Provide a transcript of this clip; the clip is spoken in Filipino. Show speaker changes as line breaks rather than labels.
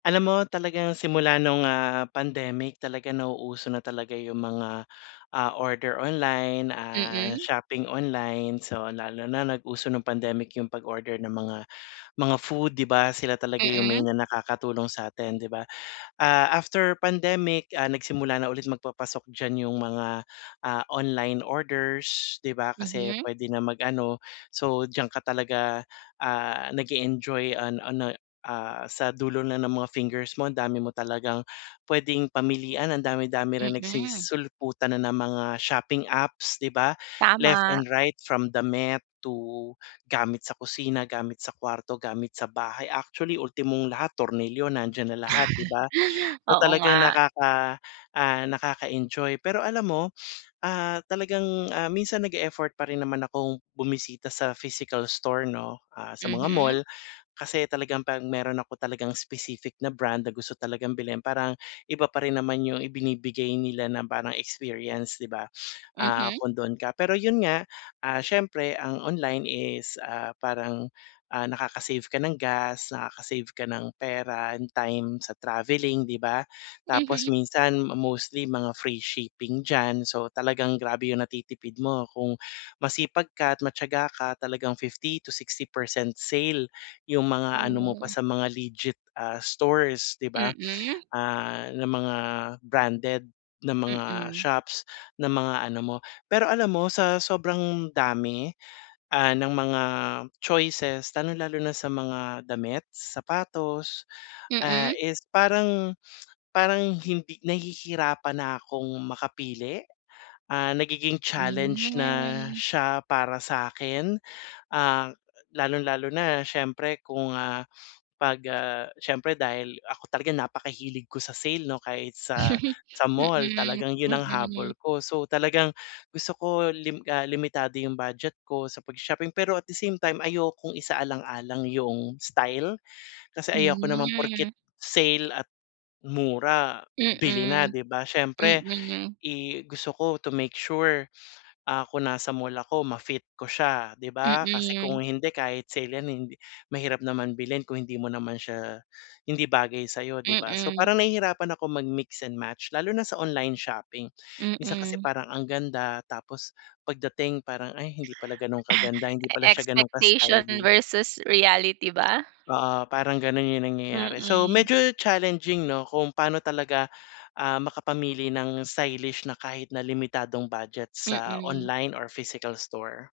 Alam mo talagang simula no'ng, ah, pandemic talagang nauuso na talaga 'yung mga, ah, order online, ah,
Mm.
shopping online, so lalo na nag-uso no'ng pandemic 'yung pag-order ng mga, mga food, di ba, sila talaga 'yung
Mm.
main na nakakatulong sa atin, 'di ba? Ah, after pandemic, ah, nagsimula na ulit magpapasok diyan 'yung mga, ah, online orders, 'di ba, kasi
Mhm.
puwede na mag-ano, so diyan ka talaga, ah, nag-e-enjoy an ano, ah, sa dulo na ng mga fingers mo ang dami mo talagang puwedeng pamilian, ang dami-dami rin
Mm.
nagsisisulputan na ng mga shopping apps 'di ba, left
Tama.
and right from damit to gamit sa kusina, gamit sa kuwarto gamit sa bahay, actually ultimong lahat tornilyo nandiyan na lahat, 'di ba? So
Oo,
talagang
nga.
nakaka ah, nakaka-enjoy pero alam mo, ah, talagang, ah, minsan nag-e-effort pa rin naman akong bumisita sa physical store 'no, ah, sa mga
Mhm.
mall kasi talagang 'pag meron ako talagang specific na brand na gusto talagang bilhin parang iba pa rin naman 'yung ibinibigay nila na parang experience 'di ba, ah,
Mhm.
kung do'n ka. Pero 'yun nga, ah, siyempre ang online is, ah, parang, ah, nakaka-save ka ng gas nakaka-save ka ng pera and time sa travelling 'di ba, tapos
Mhm.
minsan mostly mga free shipping diyan. So talagang grabe 'yung natitipid mo kung masipag ka at matiyaga ka talagang 50 to 60% sale 'yung mga ano mo pa
Hmm.
sa mga legit, ah, stores 'di ba,
Mm.
ah, ng mga branded na mga
Mm.
shops na mga ano mo. Pero alam mo, sa sobrang dami, ah, ng mga choices lalong-lalo na sa mga damit, sapatos, ah,
Mm.
is parang parang hindi nahihirapan na akong makapili, ah, nagiging challenge na
Hmm.
siya para sa'kin, ah, lalong-lalo na siyempre kung, ah, 'pag, ah, siyempre dahil ako talaga napakahilig ko sa sale 'no, kahit sa sa mall
Mm,
talagang 'yun ang habol
mm.
ko. So talagang gusto ko lim ah, limitado 'yung budget ko sa pagsa-shopping pero at the same time ayokong isaalang-alang 'yung style, kasi ayoko naman
Hmm.
porket sale at mura bili na,
Mm,
di ba, siyempre,
mm.
eh, gusto ko to make sure, ah, kung nasa mall ako ma-fit ko siya, 'di ba, kasi
Mm.
kung hindi kahit sale 'yan hindi mahirap naman bilhin kung hindi mo naman siya hindi bagay sa'yo, 'di ba? So,
Mm.
parang nahihirapan ako mag-mix and match lalo na sa online shopping. Minsan kasi
Mm.
parang ang ganda tapos pagdating parang ay hindi pala gano'n kaganda hindi pala siya gano'n
Expectation
ka-stylish.
versus reality ba?
Oo, parang gano'n 'yung nangyayari so
Mm.
medyo challenging 'no kung paano talaga, ah, makapamili ng stylish na kahit na limitadong budget sa
Mm.
online or physical store.